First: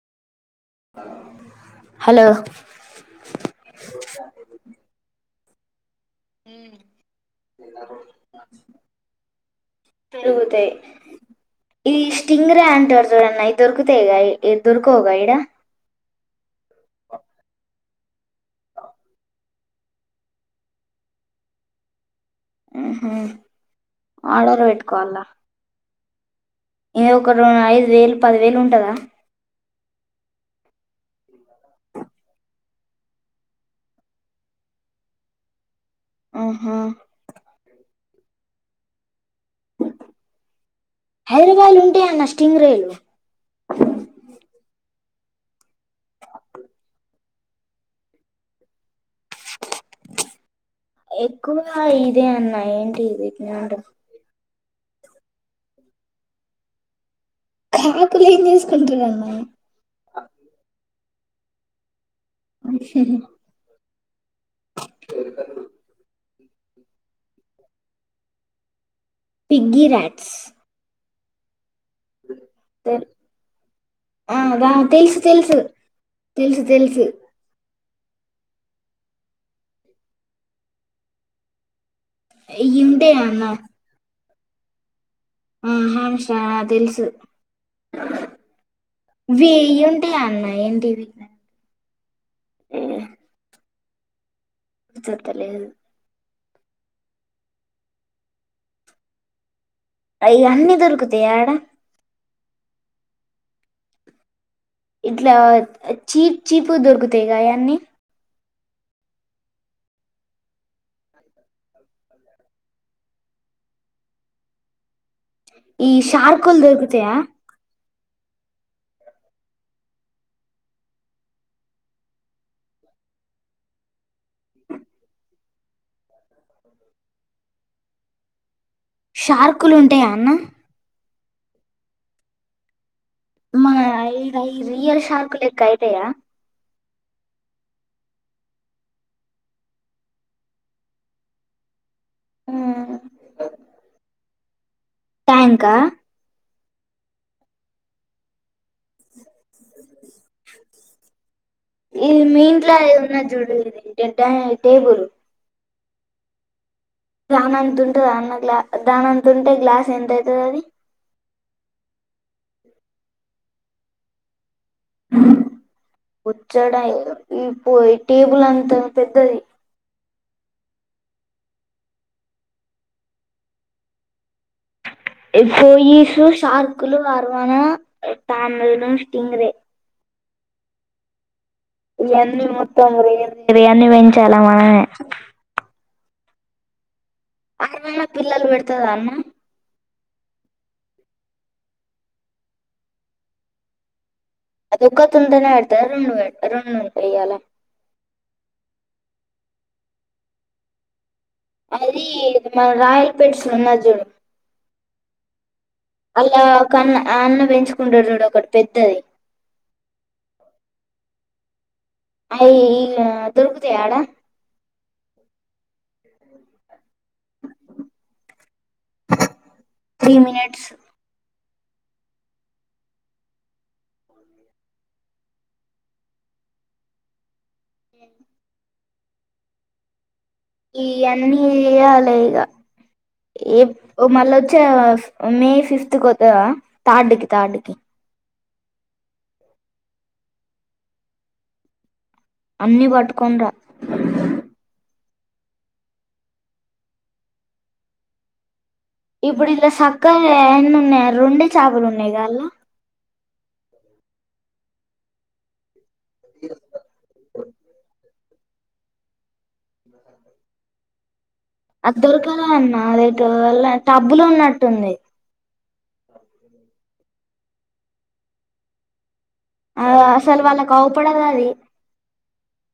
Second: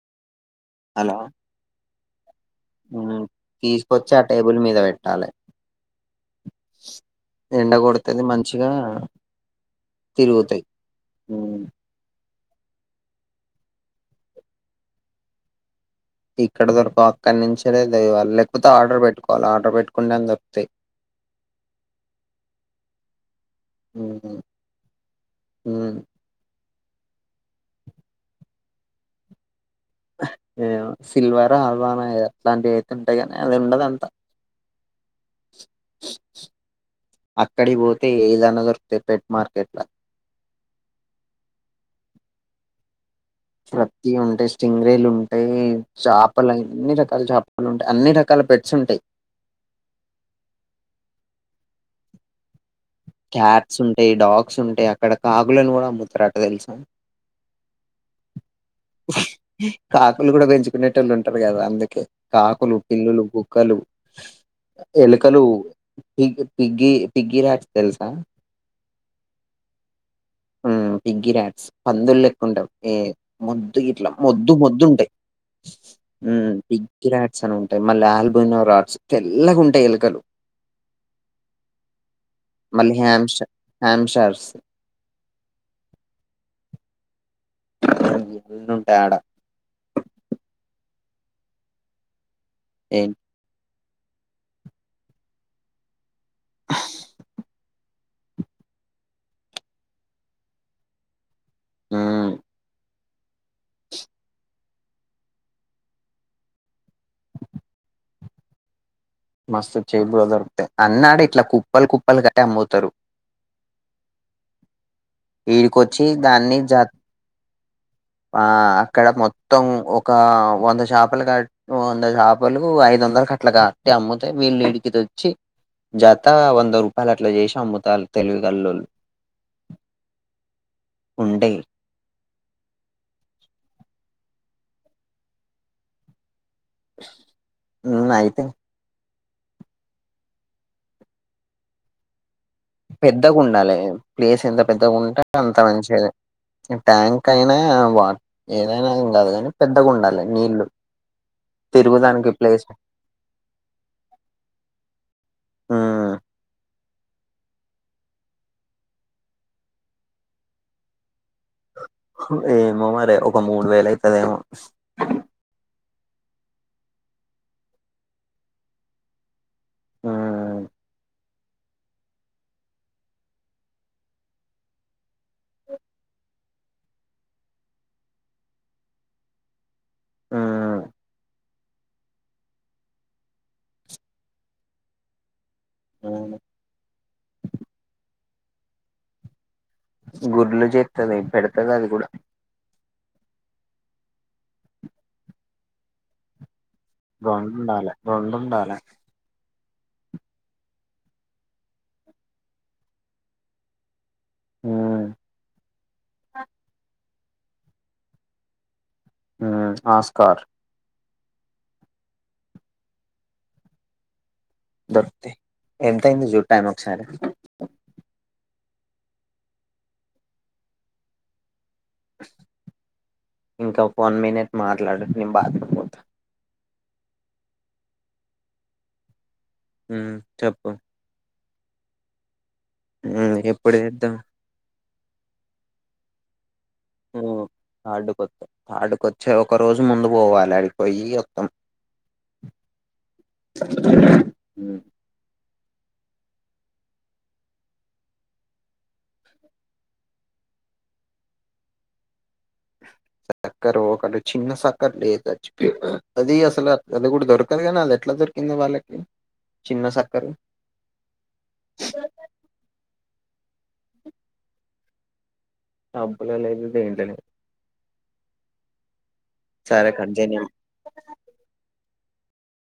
Hello hello తీసుకొచ్చి ఆ table మీద బెట్టాలె ఎండగొడతేనే మంచిగా తిరుగుతయి టిింగర అంటరు జూడు అన్న అయి దొరుకుతయ్ గ ఇ దొర్కవ్ గ ఈడ ఇక్కడ దొరకవ్ అక్కడి నుంచలే దేవాలి లేకపోతే ఆర్డర్ బెట్టుకోవాలి ఆర్డర్ బెట్టుకుంటె దొరుకుతయ్ ఉహు మ్మ్ ఆర్డర్ పేట్కోావాలా మ్మ్ ఇది ఒక రెండు అయిదు వేలు పది వేలు ఉంటదా ఏవొ సిల్వర్ హల్వానా ఎదో అట్లాంటివి అయితే ఉంటయి గనీ అది ఉండదు అంతా ఊహు. అక్కడి పోతే ఏలా నగర్ తే పెట్ మార్కెట్ ల హైదరాబాద్ ఉంటే అన్నష్ టింగ్ రేలు ప్రతి ఉంటే స్టింగ్రేలు ఉంట్ చాపలు అన్ని రకాల చాపలు ఉంటయి అన్ని రకాల పెట్స్ ఉంటయి ఎక్కువగా ఇదే అన్నాయి క్యాట్స్ ఉంటయి డాగ్స్ ఉంటాయి అక్కడ కాకులను గూడ అమ్ముతరట దెలుసా కాకులు ఏం చేసుకుంటరన్నా లు ఉంటరు గదా అందుకే కాకులు పిల్లులు కుక్కలు ఎలుకలు పిగ్ పిగి పిగి రాట్స్ తెలుసా పిగ్గిీ రాట్స్ బిగ్గి రాట్స్ పందులెక్కుండవ్ ఏ మొద్దు ఇట్లా మొద్దు మొద్దు ఉంటయి తెలుసు తెలుసు తెలుసు తెలుసు బిగ్గి రాట్స్ అని ఉంటా మళ్ళ ఆల్బోనో రాట్స్ తెల్లగా ఉంటయి ఎలుకలు ఇవి మళ్ళీ ఉంటాయి హ్యామ్స్ అన్న హాంస్టర్స్ [inaudible] ఆ హాంస ఆ తెలుసు అన్ని ఉంటాయి ఆడ వేయుంటాయా అన్న ఏంటివి ఏం సత్తలేదు అయ్యాన్ని దొరుకుతాయా ఆడ ఆ ఇట్లా చీప్ చీపుగ దొరుకుతయుగా అయ్యన్నీ మస్తు చీప్గా దొరుకుతాయి అన్ని ఆడ ఇట్లా కుప్పలు కుప్పల్ గట్టి అమ్ముతరు ఈ దాన్ని షార్కుల్ జా దొరుకుతయా ఆ అక్కడ మొత్తం ఒక వంద చేపలు క వంద చేపలు ఐదు వందలు కట్లు కాట్టి అమ్ముతే వీళ్ళు ఇడికి తెచ్చి జ అంత వంద రూపాయలు అట్లా జేషి అమ్ముతాలు తేల్విగల్లోల్లు షార్కులుంటాయా అన్న ఉంటాయి మా ఇ రై రియల్ షార్క్ లెక్క అయ్యుండయా ఉ అయితేయి పెద్దగుండాలే ప్లేస్ ఎంత పెద్దగుంటే అంత ట్యాంకా మంచిది ట్యాంక్ అయినా వా ఏదైనా ఏం కాదు కాని పెద్దగుండాలే నీళ్ళు ఇది మీంట్లో ఇదున్నది చూడు ఇది డెడ్డా టేబులు ఆ దాన అంతంటుందా అన్న గ్లా దానంతఉంటే గ్లాస్ ఎంత అయితది అది ఏమో మరే ఒక మూడు వేల అయితదేమో వచ్చాడ ఈ పో టేబుల్ అంతా పెద్దది ఆ పోయీసు షార్కులు ఆర్వానా తంబేలా స్ట్రింగ్ రే ఆ ఇయన్నీ మొత్తం రేర్ రేర్యన్ని పెంచాలా మనమే అవును అరుమనా పిల్లలు పెడతదా అన్న గుడ్లు చెత్తది పెడతది అది కూడా అదొక్కతుంటేనే పెడతదా రెండు వే రెండు ఉంటాయి ఇయ్యాల రెండుడాలే రెండుండాలే అది మన రాయల్ పెట్స్ లున్నది చూడు మ్మ్ అల్లకన్నా ఆ అన్న పెంచుకుంటడు చూడు ఒకటి పెద్దది ఆస్కార్ అయ్యి ఇళ్లా దొరుకుతయా ఆడా దొరుకుతాయి ఎంత అయింది చుడు టైం ఒకసారి త్రీ మినిట్స్ ఇంకా ఒక వన్ మినిట్ మాట్లాడు నేన్ బాత్రూంపోతా ఉ హ్మ్ ఇ అన్ని ఎయాలే ఇగా మ్మ్ ఏ ఎప్పుడు చేద్దాం మల్లొచ్చే మే ఫిఫ్త్ కొత్తవా? తాటికి, తాటికి. ఆడుకొచ్చే ఒక రోజు ముందు పోవాలి, అడిపోయి మొత్తం. అన్నీ పట్టుకని రా? మ్మ్ ఇప్పుడు ఇందులో సక్కగా ఎన్ని ఉన్నాయా రెండే చేపలు ఉన్నాయి కాలా? సక్కర ఒకటి చిన్న సక్కర లేదుచ్చి [unintelligible] అది అసలు అది కూడా దొరకదు కదా? కానీ అది ఎట్లా దొ కింద వాళ్లకి. అడ్డోరకదా అన్న అదే. టబ్బులో ఉన్నట్టున్నాయి. డబ్బులు అనేది ద ఏంట లేదు [unintelligible] ఆ సరే కట్ చేయ్ నేను అసలు వాళ్ళ కవుపడదు అది.